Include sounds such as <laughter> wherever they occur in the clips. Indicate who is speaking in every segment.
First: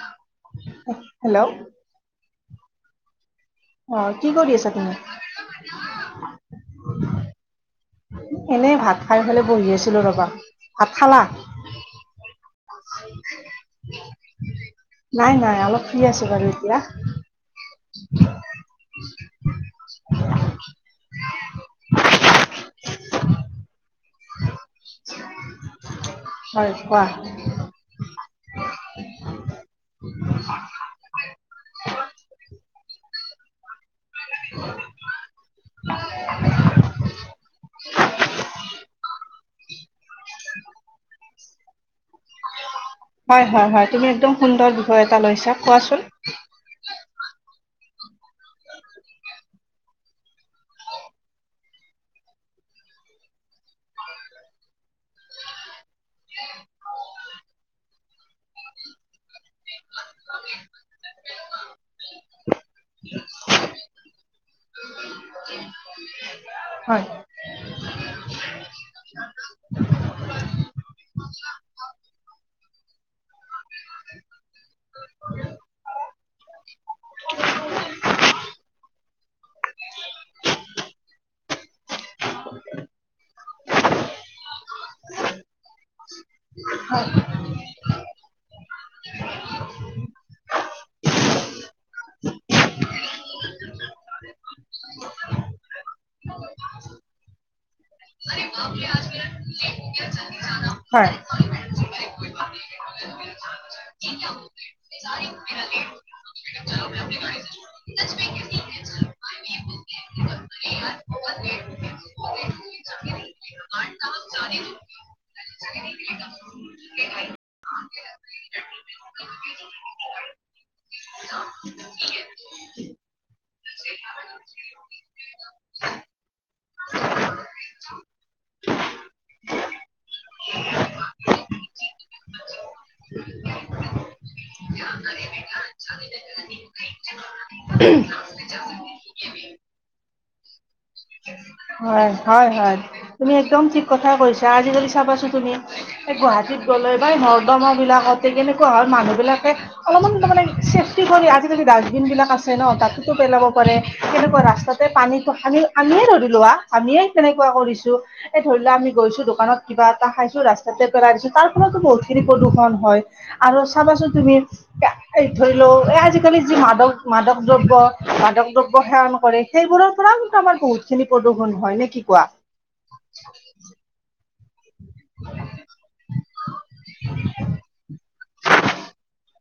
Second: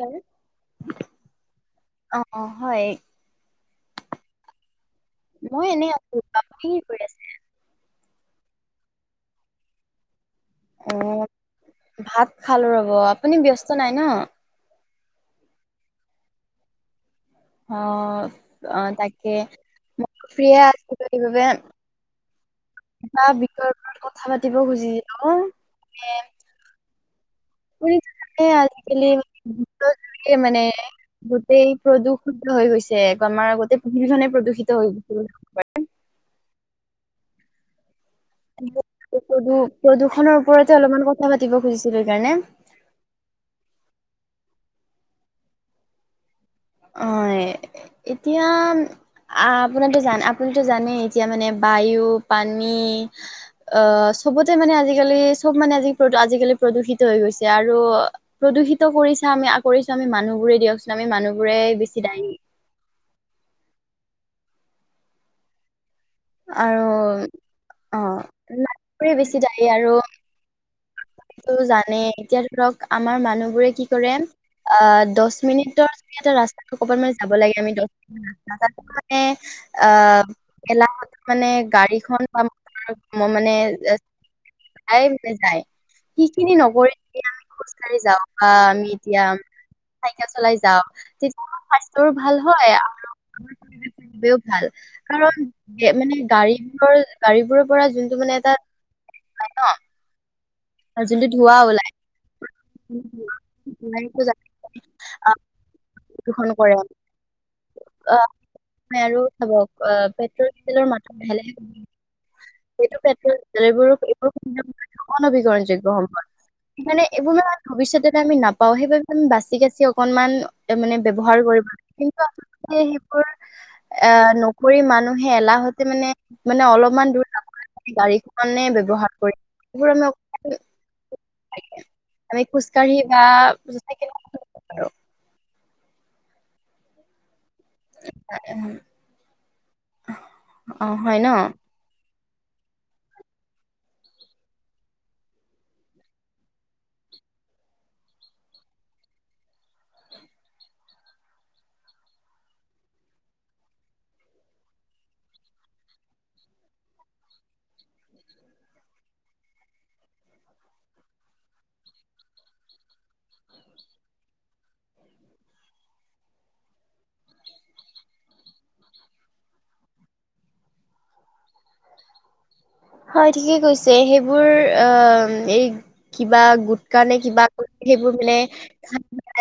Speaker 1: অ
Speaker 2: hello
Speaker 1: অ হয়
Speaker 2: অ কি কৰি আছা তুমি
Speaker 1: মই এনেই আছো আপুনি কি কৰি আছে
Speaker 2: এনেই ভাত খাই পেলাই বহি আছিলো ৰবা ভাত
Speaker 1: অ
Speaker 2: খালা
Speaker 1: ভাত খালো ৰ'ব আপুনি ব্যস্ত নাই ন
Speaker 2: নাই নাই অলপ শুই আছো বাৰু এতিয়া
Speaker 1: অ অ তাকে মই ফ্ৰি এ আছিলো সেইবাবে এ বিষয়ৰ ওপৰত কথা পাতিব খুজিছিলো যে
Speaker 2: ৱাহ
Speaker 1: উই আজিকালি মানে গোটেইখিনি মানে গোটেই প্ৰদূষিতো হৈ গৈছে আমাৰ আগতে পৃথিৱীখনে প্ৰদূষিত হৈ গৈছে বুলি ক
Speaker 2: <unintelligible>
Speaker 1: প্ৰদ প্ৰদূষনৰৰ ওপৰতে অলপমান কথা পাতিব খুজিছিলো সেইকাৰণে
Speaker 2: হয় হয় হয় তুমি একদম সুন্দৰ বিষয় এটা লৈছা কোৱাচোন
Speaker 1: হয় এতিয়া ম আ আপোনাটো জান আপুনিতো জানেই এতিয়া মানে বায়ু, পানী অ চবতে মানে আজিকালি চব মানে আজি আজিকালি প্ৰদূষিত হৈ গৈছে আৰু প্ৰদূষিত কৰি ছা আমি আ কৰিছো আমি মানুহবোৰে দিয়কচোন আমি মানুহবোৰে বেছি দায় আৰু
Speaker 2: হয়
Speaker 1: অ মানুহে বেছি দায়ী আৰু টো জানে এতিয়া ধৰক আমাৰ মানুহবোৰে কি কৰে আহ দছ মিনিটৰ যদি এটা ৰাস্তাত কবাত মান যাব লাগে আমি দছ মিনিট ৰাস্তাটো মানে আহ এলাহত মানে গাড়ীখন বা ম মানে <unintelligible> যায় সিখিনি নকৰি আমি খোজ কাঢ়ি যাওঁ বা আমি এতিয়া। চাইকেল চলাই যাও। তেতিয়া স্বাস্থ্যৰো ভাল হয় আৰু তেওঁ ভাল কাৰণ মানে গাড়ীবোৰৰ গাড়ীবোৰৰ পৰা যোনটো মানে এটা ন
Speaker 2: হয়।
Speaker 1: যোনটো ধুৱা ওলাই <unintelligible> কৰে
Speaker 2: <unintelligible>
Speaker 1: অ আৰু চাব আহ পেট্ৰল ডিজেলৰ মাত্ৰ লাহে লাহে কমি আহিছে সেইটো পেট্ৰল ডিজেল এইবোৰ এইবোৰ অনবীকৰণ যোগ্য হব মানে এইবোৰ ভৱিষ্যত আমি নাপাও সেইবাবে আমি বাচি কাচি অকনমান মানে ব্যৱহাৰ কৰি সেইবোৰ নকৰি মানুহে এলাহতে মানে অলপমান দূৰ গাড়ীখনে ব্যৱহাৰ কৰি বোৰ আমি আমি খোজ কাঢ়ি বা চাইকেলখন লৈ যাব পাৰো। অ হয় ন।
Speaker 2: হয় হয় হয় তুমি একদম ঠিক কথাই কৈছা আজিকালি চাবাছো তুমি এই গুৱাহাটীত গলে বা নৰ্দমা বিলাকতে কেনেকুৱা হ মানুহ বিলাকে অলপমান তাৰমানে চেফটি কৰি আজিকালি ডাষ্টবিনবিলাক আছে ন তাতোতো পেলাব পাৰে তেনেকুৱা ৰাস্তাতে পানীটো আমি আমিয়ে ধৰি লোৱা আমিয়ে তেনেকুৱা কৰিছো এই ধৰি লোৱা আমি গৈছো দোকানত কিবা এটা খাইছো ৰাস্তাতে পেলাই দিছো তাৰ পৰা বহুতখিনি প্ৰদূষণ হয় আৰু চাবাচোন তুমি ধৰি লও এ আজিকালি যি মাদক মাদক দ্ৰব্য মাদক দ্ৰব্য সেৱন কৰে সেইবোৰৰ পৰাও কিন্তু আমাৰ বহুতখিনি প্ৰদু প্ৰদূষণ হয় নে কি কোৱা?
Speaker 1: হয় ঠিকেই কৈছে সেইবোৰ অ এই কিবা গোটকা নে কিবা কৰি সেইবোৰ মানে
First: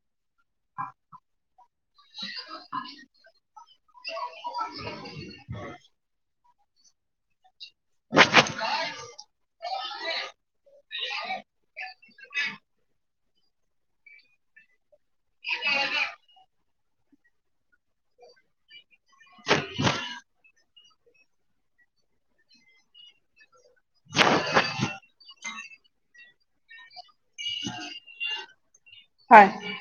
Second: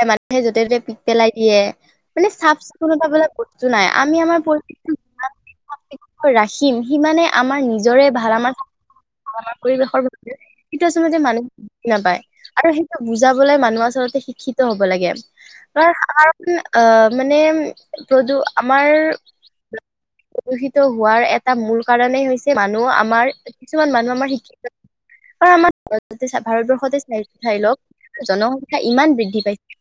Speaker 1: মান সে যতে ত'তে পিক পেলাই দিয়ে মানে চাফ চিকুণত পাবলে বস্তু নাই। আমি আমাৰ পৰিবেশ যিমানে চাফ চিকুন কৈ ৰাখিম সিমানে আমাৰ নিজৰে ভাল আমাৰ আমাৰ পৰিৱেশৰ সেইটো আচলতে মানুহে বুজি নাপায় আৰু সেইটো বুজাবলৈ মানুহ আচলতে শিক্ষিত হব লাগে। ত সাধাৰণ অ মানে প্ৰদু আমাৰ প্ৰদুষিত হোৱাৰ এটা মূল কাৰনে হৈছে মানুহ আমাৰ কিছুমান মানুহ আমাৰ শিক্ষিত আৰু আমাৰ ভাৰতবৰ্ষতে চাই ঠাই লওক জনসংখ্যা ইমান বৃদ্ধি
Speaker 2: হয়
Speaker 1: পাইছে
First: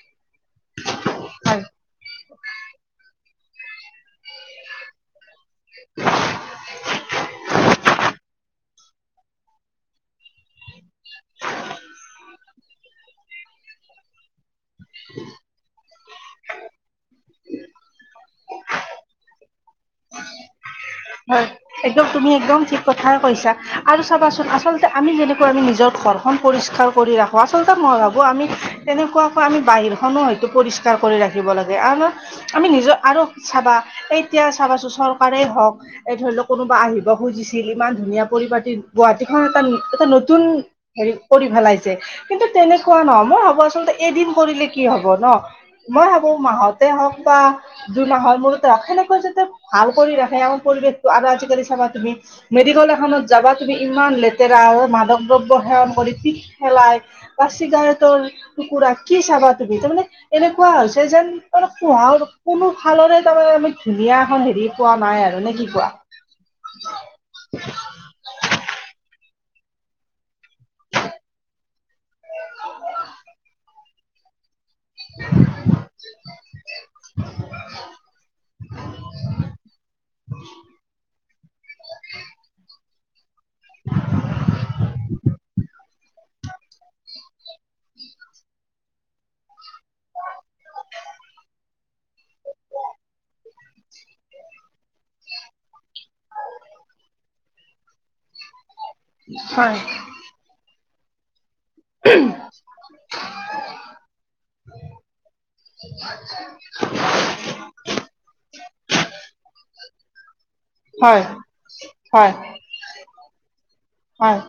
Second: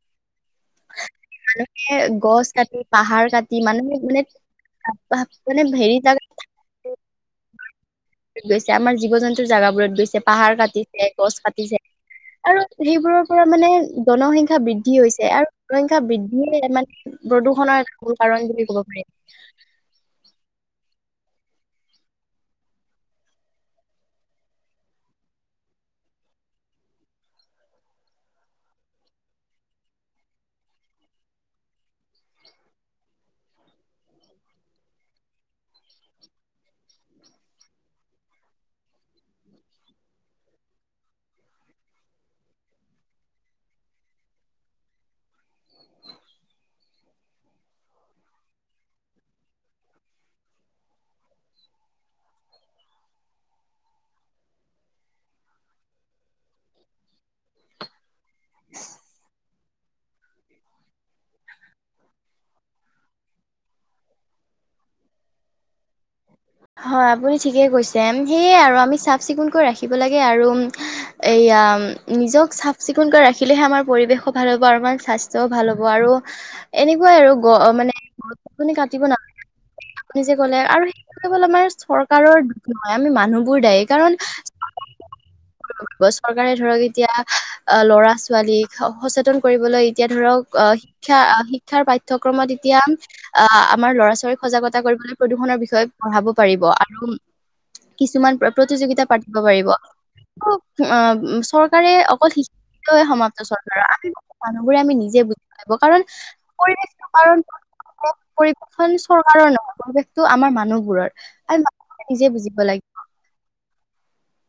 Speaker 2: হয়
Speaker 1: মানুহে গছ কাটি পাহাৰ কাটি মানুহে মানে মানে হেৰি জাগা গৈছে আমাৰ জীৱ জন্তুৰ জোগাবোৰত গৈছে। পাহাৰ কাটিছে, গছ কাটিছে। আৰু সেইবোৰৰ পৰা মানে জনসংখ্যা বৃদ্ধি হৈছে আৰু জনসংখ্যা বৃদ্ধি স মানে প্ৰদূৰ্ষণৰ এটা মুল কাৰণ বুলি কব পাৰি।
Speaker 2: হয় এক্দম তুমি একদম ঠিক কথা কৈছা আৰু চাবাচোন আচলতে আমি যেনেকুৱা আমি নিজৰ ঘৰখন পৰিষ্কাৰ কৰি ৰাখোঁ আচলতে মই ভাবোঁ আমি তেনেকুৱাকৈ আমি বাহিৰখনো হয়তো পৰিষ্কাৰো কৰি ৰাখিব লাগে আৰু আমি নিজৰ আৰু চাবা এতিয়া চাবাচোঁ চৰকাৰেই হওক এ ধৰি লওক কোনোবা আহিব খুজিছিল ইমান ধুনীয়া পৰিপাটি গুৱাহাটীখন এটা এটা নতুন হেৰি কৰি পেলাইছে কিন্তু তেনেকুৱা নহ মই ভাবো আচলতে এদিন কৰিলে কি হব ন! মই ভাবো মাহতে হওক বা যোন মাহৰ মূৰতে হওক সেনেকৈ যাতে ভাল কৰি ৰাখে আৰু পৰিৱেশটো আৰু আজিকালি চাবা তুমি মেডিকেল এখনত যাবা তুমি ইমান লেতেৰা মাদক দ্ৰব্য ধণ কৰি পিত পেলাই বা চিগাৰেতৰ টুকুৰা কি চাবা তুমি তাৰমানে এনেকুৱা হৈছে যেন ম কহা কোনো ফালৰে তাৰমানে আমি ধুনীয়া এখন হেৰি পোৱা নাই আৰু ন কি কোৱা
Speaker 1: হয় আপুনি ঠিকে কৈছে সেইয়ে আৰু আমি চাফ চিকুণকৈ ৰাখিব লাগে আৰু এইয়া নিজক চাফ চিকুণকৈ ৰাখিলেহে আমাৰ পৰিৱেশো ভাল বাৰমান স্বাস্থ্যও ভাল হ'ব আৰু এনেকুৱাই আৰু গ মানে আপুনি কাটিব নালে আপুনি যে কলে আৰু ল আমাৰ চৰকাৰৰ দিশ নহয় আমি মানুহবোৰ দায়ী কাৰণ চৰকাৰে ধৰক এতিয়া ল'ৰা ছোৱালীক সচেতন কৰিবলৈ এতিয়া ধৰক অ শিক্ষা শিক্ষাৰ পাঠ্যক্ৰমত এতিয়া আহ আমাৰ ল'ৰা ছোৱালীক সজাগতা কৰিবলৈ প্ৰদূষণৰ বিষয়ে পঢ়াব কিছুমান প্ৰতিযোগিতা পাতিব পাৰিব
Speaker 2: হয়।
Speaker 1: উম চৰকাৰে অকল শিক্ষ সমাপ্ত চৰকাৰ আমি বহু মানুহবোৰে আমি নিজে বুজ কাৰণ পৰিৱেশটো কাৰণ খন চৰকাৰৰ নহয় পৰিৱেশটো আমাৰ মানুহবোৰৰ
Speaker 2: হয়
Speaker 1: আমি মানুহ নিজে
Speaker 2: হয়।
Speaker 1: বুজিব লাগে
Speaker 2: হয়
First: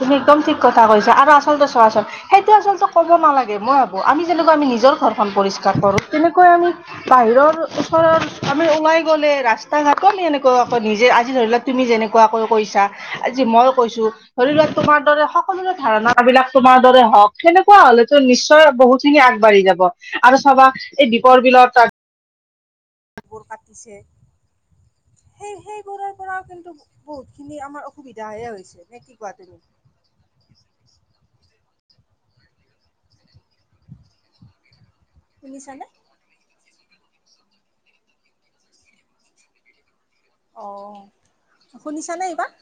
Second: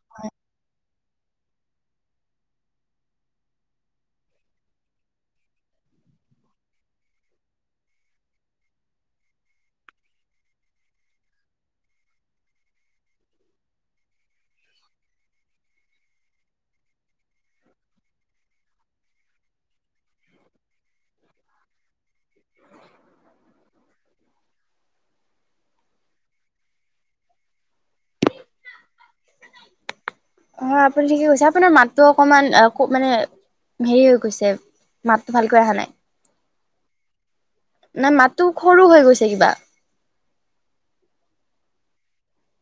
Speaker 2: তুমি একদম ঠিক ক কৈছা আৰু আচলতে চোৱাচোন সেইটো আচলতে ক'ব নালাগে মই ভাবোঁ আমি যেনেকুৱা আমি নিজৰ ঘৰখন পৰিষ্কাৰ ঘৰত কেনেকৈ আমি বাহিৰৰ ওচৰত আমি ওলাই গ'লে ৰাস্তা ঘাটএনেকৈ নিজে আজি ধৰি লওক তুমি যেনেকুৱাকৈ কৈছা আজি মই কৈছো ধৰি লক তোমাৰ দৰে সকলোৰে ধাৰণা বিলাক তোমাৰ দৰে হওক সেনেকুৱা হলেতো নিশ্চয় বহুত খিনি আগবাঢ়ি যাব আৰু চবা এই দিপৰ বিলত বোৰ পাতিছে সেই সেইবোৰৰ পৰাও কিন্তু বহুত খিনি আমাৰ অসুবিধাহে হৈছে নে কি কোৱা তুমি
Speaker 1: অ আপুনি ঠিকে কৈছে আপোনাৰ মাত অকমান ক মানে হেৰি হৈ গৈছে মাতটো ভালকৈ অহা
Speaker 2: শুনিছানে
Speaker 1: নাই নাই মাতটো সৰু হৈ গৈছে কিবা।
Speaker 2: অ শুনিছানে এইবাৰ।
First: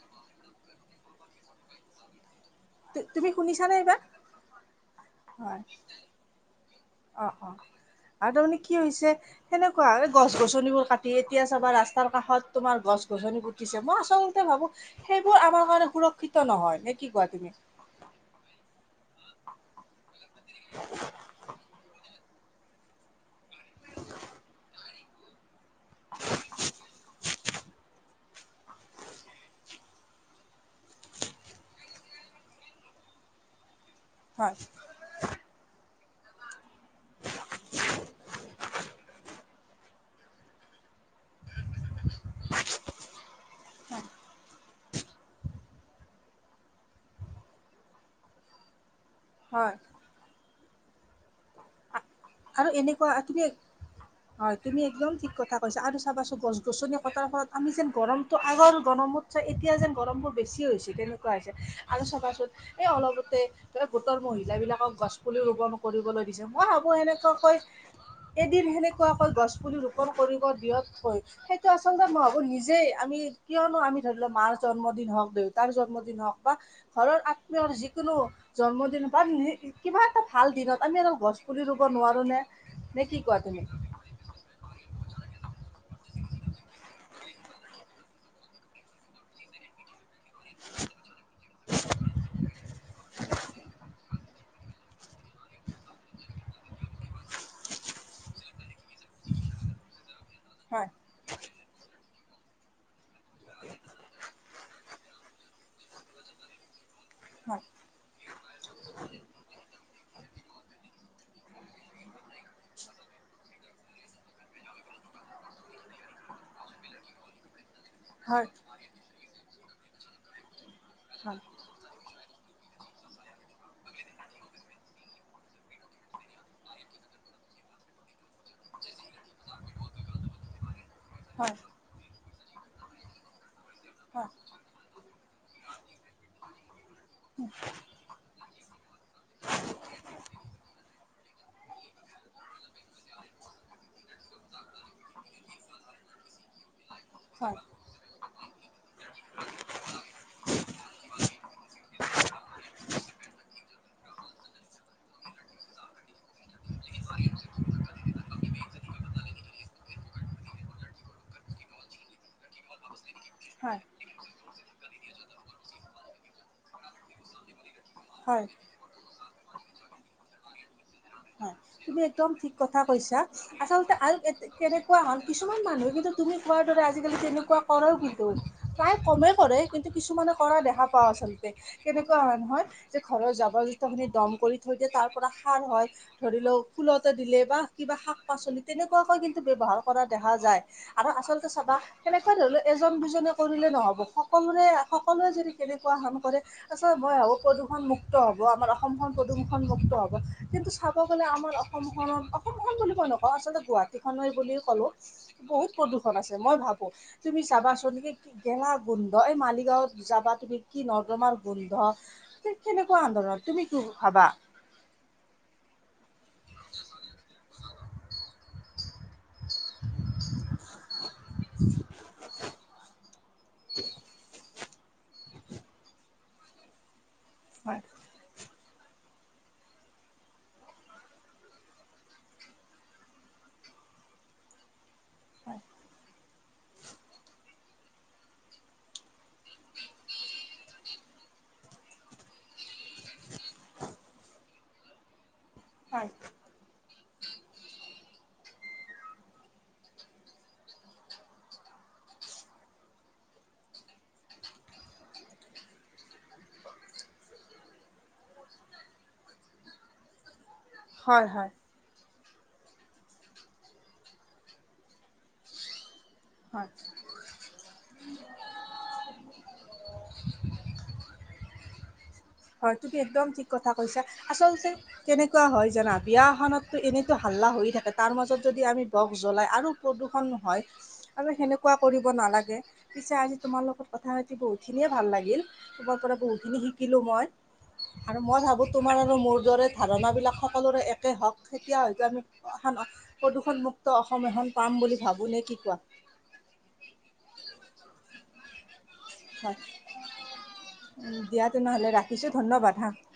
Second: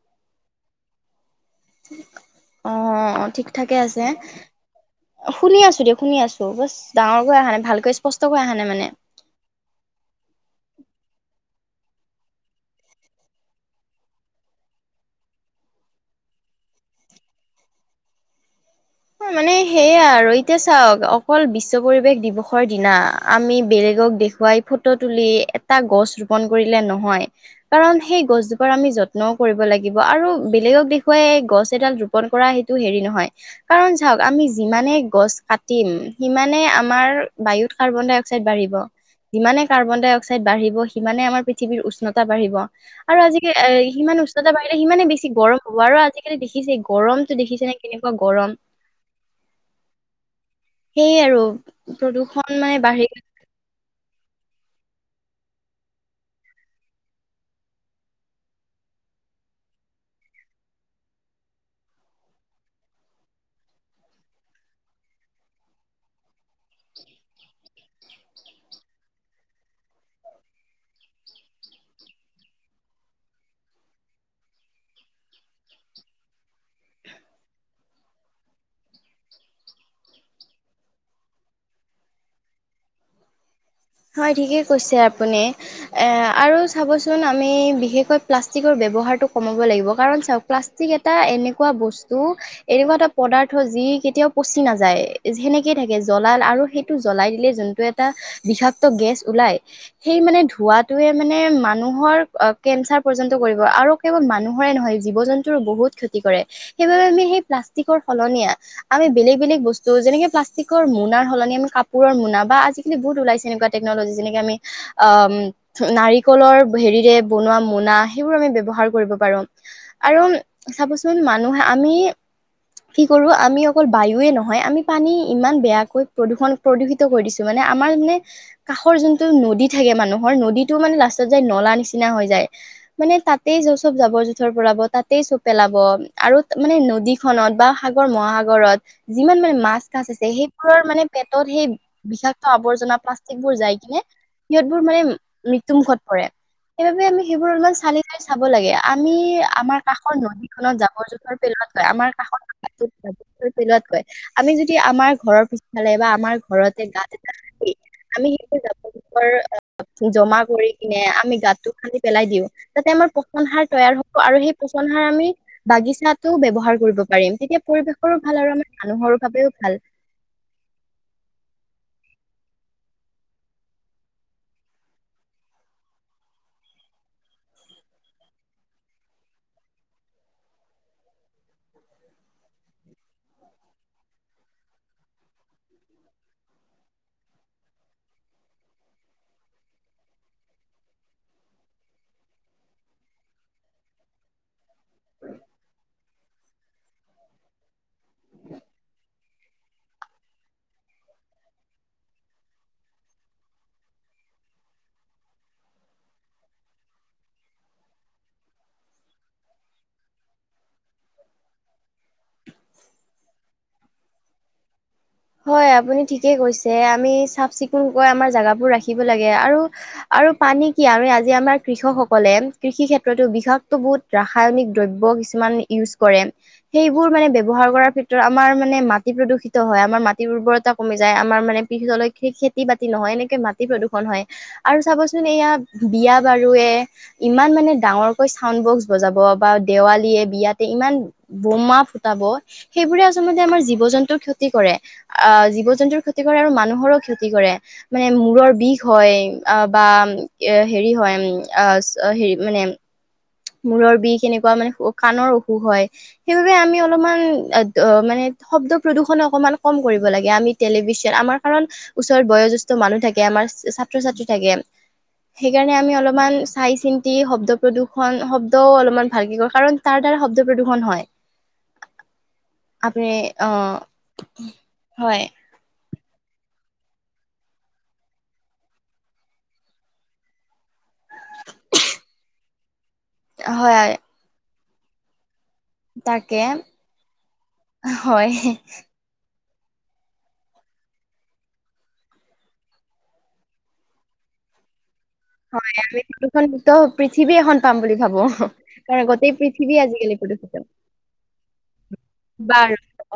Speaker 1: <unintelligible> অ
Speaker 2: তুমি
Speaker 1: ঠিক ঠাকে
Speaker 2: শুনিছানে এইবাৰ?
Speaker 1: আছে। শুনি
Speaker 2: হয়,
Speaker 1: আছো দিয়ক শুনি আছো বচ
Speaker 2: অ অ আৰু তাৰমানে কি হৈছে সেনেকুৱা এই গছ গছনিবোৰ কাটি এতিয়া ৰাস্তাৰ কাষত তোমাৰ গছ গছনি পোতিছে মই আচলতে ভাবো সেইবোৰ আমাৰ কাৰণে সুৰক্ষিত নহয় নে কি কোৱা তুমি?
Speaker 1: <unintelligible> মানে সেইয়া আৰু এতিয়া চাওঁক অকল বিশ্ব পৰিৱেশ দিৱসৰ দিনা আমি বেলেগ গক দেখুৱাই ফটো তুলি এটা গছ ৰোপন কৰিলে নহয়। কাৰণ সেই গছজোপাৰ আমি যত্নও কৰিব লাগিব আৰু বেলেগক দেখুৱাই গছ এডাল ৰোপন কৰা সেইটো হেৰি নহয় কাৰণ চাওঁক আমি
Speaker 2: হয়,
Speaker 1: যিমানে গছ কাটিম সিমানে আমাৰ বায়ুত কাৰ্বন ডাই অক্সাইড বাঢ়িব। যিমানে কাৰ্বন ডাই অক্সাইড বাঢ়িব সিমানে আমাৰ পৃথিৱীৰ উষ্ণতা বাঢ়িব আৰু আজিকালি এ সিমান উষনতা বাৰিলে সিমানে বেছি গৰম হ'ব আৰু আজিকালি দেখিছে গৰমতটো দেখিছে নে কেনেকুৱা গৰম।
Speaker 2: হয়।
Speaker 1: সেয়ে আৰু প্ৰদূৰ্ষণ
Speaker 2: আৰু
Speaker 1: মানে বাঢ়ি গ
Speaker 2: এনেকুৱা তুমি হয় তুমি একদম ঠিক কথা কৈছা আৰু চাবাচোন গছ গছনি কটাৰ ফলত আমি যেন গৰমটো আগৰ গৰমত চাই এতিয়া যেন গৰম বোৰ বেছি হৈছে তেনেকুৱা হৈছে আৰু চাবা চোন এই অলপতে ধৰা গোটৰ মহিলা এইবিলাকক গছপুলি ৰোপণ কৰিবলৈ দিছে মই ভাবোঁ এনেকুৱাকৈ এদিন সেনেকুৱা কৈ গছ পুলি ৰোপন কৰিব বিয়ত থৈ সেইটো আচলতে মইবভাবো নিজেই আমি কিয়নো আমি ধৰি লোৱা মাৰ জন্মদিন হওঁক দেউতাৰ জন্মদিন হওঁক বা ঘৰৰ আত্মীয়ৰ যি কোনো জন্মদিন পাম ন কিবা এটা ভাল দিনত আমি আৰু গছ পুলি থাকিব নোৱাৰোঁ নে নে কি কোৱা তুমি?
Speaker 1: হয় ঠিকে কৈছে আপুনি আৰু চাবচোন আমি বিশেষকৈ প্লাষ্টিক ব্যৱহাৰ তো কমাব লাগিব। কাৰণ, প্লাষ্টিক এটা এনেকুৱা বস্তু এনেকুৱা এটা পদাৰ্থ যি কেতিয়াও পচি নাযায় সেনেকে থাকে জ্বলাল আৰু সেইটো জ্বলাই দিলে যোনটো এটা বিষাক্ত গেছ ওলাই সেই মানে
Speaker 2: হয়
Speaker 1: ধোৱাটোৱে মানে মানুহৰ কেঞ্চাৰ পৰ্যন্ত কৰিব আৰু কেৱল মানুহৰে নহয় জীৱ জন্তুৰো বহুত ক্ষতি কৰে। সেইবাবে আমি সেই
Speaker 2: হয়
Speaker 1: প্লাষ্টিকৰ সলনীয়া আমি বেলেগ বেলেগ বস্তু ত' যেনেকে প্লাষ্টিক মোনাৰ সলনি আমি কাপোৰৰ মোনা বা আজিকালি বহুত ওলাইছে। সেনেকুৱা তেকনলজি যেনেকে আমি আ নাৰিকলৰ হেৰিৰে বনোৱা মোনা সেইবোৰ
Speaker 2: হয়
Speaker 1: আমি ব্যৱহাৰ কৰিব পাৰোঁ। আৰু চাবচোন
Speaker 2: হয়
Speaker 1: মানুহে আমি <inaudible> কি কৰোঁ আমি অকল বায়ুৱে নহয়, আমি পানী ইমান বেয়াকৈ প্ৰদূষণ প্ৰদূষিত কৰি দিছোঁ। মানে আমাৰ মানে কাষৰ যোনটো নদী থাকে মানুহৰ নদীতটো মানে লাষ্টত যায়
Speaker 2: হয়
Speaker 1: নলা নিচিনা হৈ যায়। মানে তাতেই য চব
Speaker 2: হয়
Speaker 1: যাব-জোথৰ পৰাব তাতেই চব পেলাব আৰু মানে নদী খনত বা সাগৰ বা মহাসাগৰ ঘৰত যিমান মানে মাছ চাছ আছে সেইবোৰৰ মানে পেটত সেই বিষাক্ত আৱৰ্জনা পল এইবোৰ যাই কিনে সিহঁত বোৰ মানে মৃত্যুমুখত পৰে। সেইবাবে আমি সেইবোৰ
Speaker 2: হয়
Speaker 1: অলমান চালি জাৰি চাব লাগে। আমি আমাৰ কাষৰ নদীখনত জাঁবৰ- জো‍ঁথৰ পেলোৱাতকৈ আমাৰ কাষৰ বিলত কয় আমি যদি আমাৰ ঘৰৰ পিছ ফালে বা আমাৰ ঘৰতে গাত এটা খান্দি আমি সেইটো জাৱঁৰ -জোঁথৰ জমা কৰি কিনে আমি গাতটো খান্দি পেলাই দিওঁ তাতে আমাৰ পচন সাৰ
Speaker 2: হয়
Speaker 1: তৈয়াৰ হ'ব আৰু সেই পচন সাৰ আমি বাগিচাতো ব্যৱহাৰ কৰিব পাৰিম তেতিয়া পৰিৱেশৰো ভাল
Speaker 2: হয়
Speaker 1: আৰু আমাৰ মানুহৰ বাবেও ভাল।
Speaker 2: হয় তুমি একদম ঠিক কথা কৈছা আচলতে আৰু কেনেকুৱা হ'ল কিছুমান মানুহে কিন্তু তুমি কোৱাৰ দৰে আজিকালি তেনেকুৱা কৰেও কিন্তু প্ৰায় কমেই কৰে কিন্তু কিছুমানে কৰা দেখা পাওঁ। আচলতে কেনেকুৱা নহয় যে ঘৰৰ জাবৰ- জোথৰ খিনি দম কৰি থৈ দিয়ে তাৰ পৰা সাৰ হয়। ধৰি লওঁক ফুলতে দিলে বা কিবা শাক-পাচলি তেনেকুৱাকৈ কিন্তু ব্যৱহাৰ কৰা দেখা যায়। আৰু আচলতে চাবা কেনেকুৱা ধৰিলেও এজন-দুজনে কৰিলে নহ'ব। সকলোৰে সকলোৱে যদি কেনেকুৱা কাম কৰে তাৰপিছত মই ভাবোঁ প্ৰদূষণম মুক্ত হ'ব আমাৰ অসমখন। প্ৰদুমুখন মুক্ত হ'ব। কিন্তু, ক'ব' গলে আমাৰ অসমখনত অসমখন বুলি কই নকওঁ আচলতে গুৱাহাটী খনেই বুলি কলোঁ বহুত প্ৰদূষণ সুখত আছে মই ভাবো, তুমি চাবাচোন সেই গেলা গোন্ধ এই মালিগাঁৱত যাবা তুমি কি নৰ্দমাৰ গোন্ধ, কে কেনেকুৱা আন্দোলন। তুমি কি ভাবা?
Speaker 1: হয়, আপুনি ঠিকে কৈছে, আমি চাফ চিকুণকৈ আমাৰ জাগাবোৰ ৰাখিব লাগে আৰু আৰু পানী কি আমি আজি আমাৰ কৃষকসকলে, কৃষি ক্ষে প্ৰদু বিষাক্ত বহুত ৰাায়নিক দ্ৰব্য কিছুমান ইয়ুজ কৰে, সেই বোৰ মানে ব্যৱহাৰ
Speaker 2: হয়
Speaker 1: কৰাৰ ক্ষেত্ৰত আমাৰ মানে মাটি প্ৰদূষিত হয় আমাৰ মা মাটিৰ উৰ্বৰতা কমি যায় আমাৰ মানে <unintelligible> খেতি বাতি নহয় এনেকে মাটি প্ৰদূষণ হয় আৰু চাবচোন এয়া
Speaker 2: হয়
Speaker 1: বিয়া বাৰুয়ে, ইমান মানে ডাঙৰকৈ চাউড বক্স বজাব বা দেৱালী তে বিয়াতে ইমান বোমা ফুটাব সেইবোৰে আচলতে আমাৰ জীৱ-জন্তুৰ ক্ষতি কৰে। আহ জীৱ-জন্তুৰ
Speaker 2: হয়
Speaker 1: ক্ষতি কৰে আৰু মানুহৰো ক্ষতি কৰে, মানে মূৰৰ বিষ হয় আহ বা হেৰি হয়, উম আহ হেৰি মানে মূৰৰ বিষ কেনেকুৱা মানে কাণৰ অসুখ হয়, সেইবাবে আমি অলপমান মানে শব্দ-প্ৰদূষণ অকমান কম কৰিব লাগে আমি টেলিভিশন
Speaker 2: হয়
Speaker 1: আমাৰ
Speaker 2: হয়
Speaker 1: কাৰণ <unintelligible> বয়োজ্যেষ্ঠ মানুহ থাকে আমাৰ ছাত্ৰ-ছাত্ৰী থাকে। সেইকাৰণে আমি অলপমান
Speaker 2: হয়।
Speaker 1: চাই চিন্তি শব্দ প্ৰদূষণ হল শব্দও অলপমান ভালকে কৰো কাৰণ তাৰ দ্বাৰা শব্দ প্ৰদূষণ হয়।
Speaker 2: হয় তুমি
Speaker 1: আপুনি
Speaker 2: একদম ঠিক
Speaker 1: অ
Speaker 2: কথা কৈছা, আচলতে কেনেকুৱা হয় জানা? বিয়া এখনতটো এনেইতো হাল্লা হৈয়ে থাকে তাৰ মাজত যদি আমি বক্স জলাই আৰু প্ৰদূষণ হয় আৰু সেনেকুৱা কৰিব নালাগে। পিছো আজি তোমাৰ লগত
Speaker 1: হয়
Speaker 2: কথা পাতি বহুতখিনিয়ে ভাল লাগিল, তোমাৰ পৰা
Speaker 1: তাকে
Speaker 2: বহুতখিনি শিকিলোঁ মই। আৰু
Speaker 1: হয়
Speaker 2: মই ভাবো তোমাৰ আৰু মোৰ দৰে ধাৰণাবিলাক সকলোৰে একেই হওক তেতিয়া হয়তো আমি প্ৰদূষণমুক্ত অসম <unintelligible> পাম বুলি। ভাবোঁ নে কি কোৱা
Speaker 1: হয় আমি প্ৰদূষণ মুক্ত পৃথিৱী এখন পাম বুলি ভাবো। কাৰণ গোটেই
Speaker 2: হয়
Speaker 1: পৃথিৱী আজিকালি প্ৰদূষিত।
Speaker 2: দিয়া তেনেহ'লে ৰাখিছোঁ ধন্যবাদ হা।
Speaker 1: বাৰু